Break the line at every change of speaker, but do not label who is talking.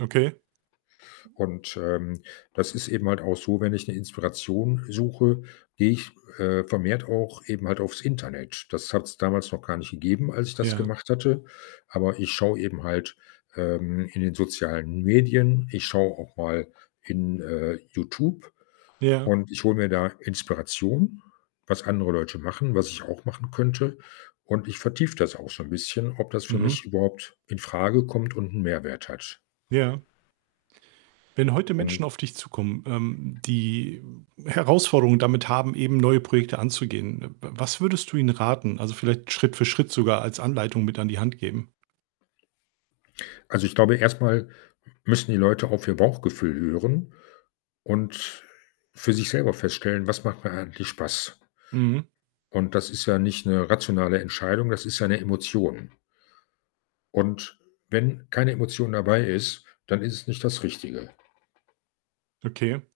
Okay.
Und, ähm, das ist eben halt auch so, wenn ich 'ne Inspiration suche, gehe ich, äh, vermehrt auch eben halt aufs Internet. Das hat's damals noch gar nicht gegeben, als ich das
Ja.
gemacht hatte. Aber ich schau eben halt, ähm, in den sozialen Medien. Ich schau auch mal in, äh, YouTube
Ja.
und ich hole mir da Inspiration, was andere Leute machen, was ich auch machen könnte. Und ich vertiefe das auch schon bisschen, ob das für
Mhm.
mich überhaupt infrage kommt und 'n Mehrwert hat.
Ja. Wenn heute
Ähm.
Menschen auf dich zukommen, ähm, die Herausforderungen damit haben, eben neue Projekte anzugehen, w w was würdest du ihnen raten, also, vielleicht Schritt für Schritt sogar als Anleitung mit an die Hand geben?
Also, ich glaube, erst mal müssen die Leute auf ihr Bauchgefühl hören und für sich selber feststellen: „Was macht mir eigentlich Spaß?“
Mhm.
Und das ist ja nicht 'ne rationale Entscheidung, das ist ja 'ne Emotion. Und wenn keine Emotion dabei ist, dann ist es nicht das Richtige.
Okay.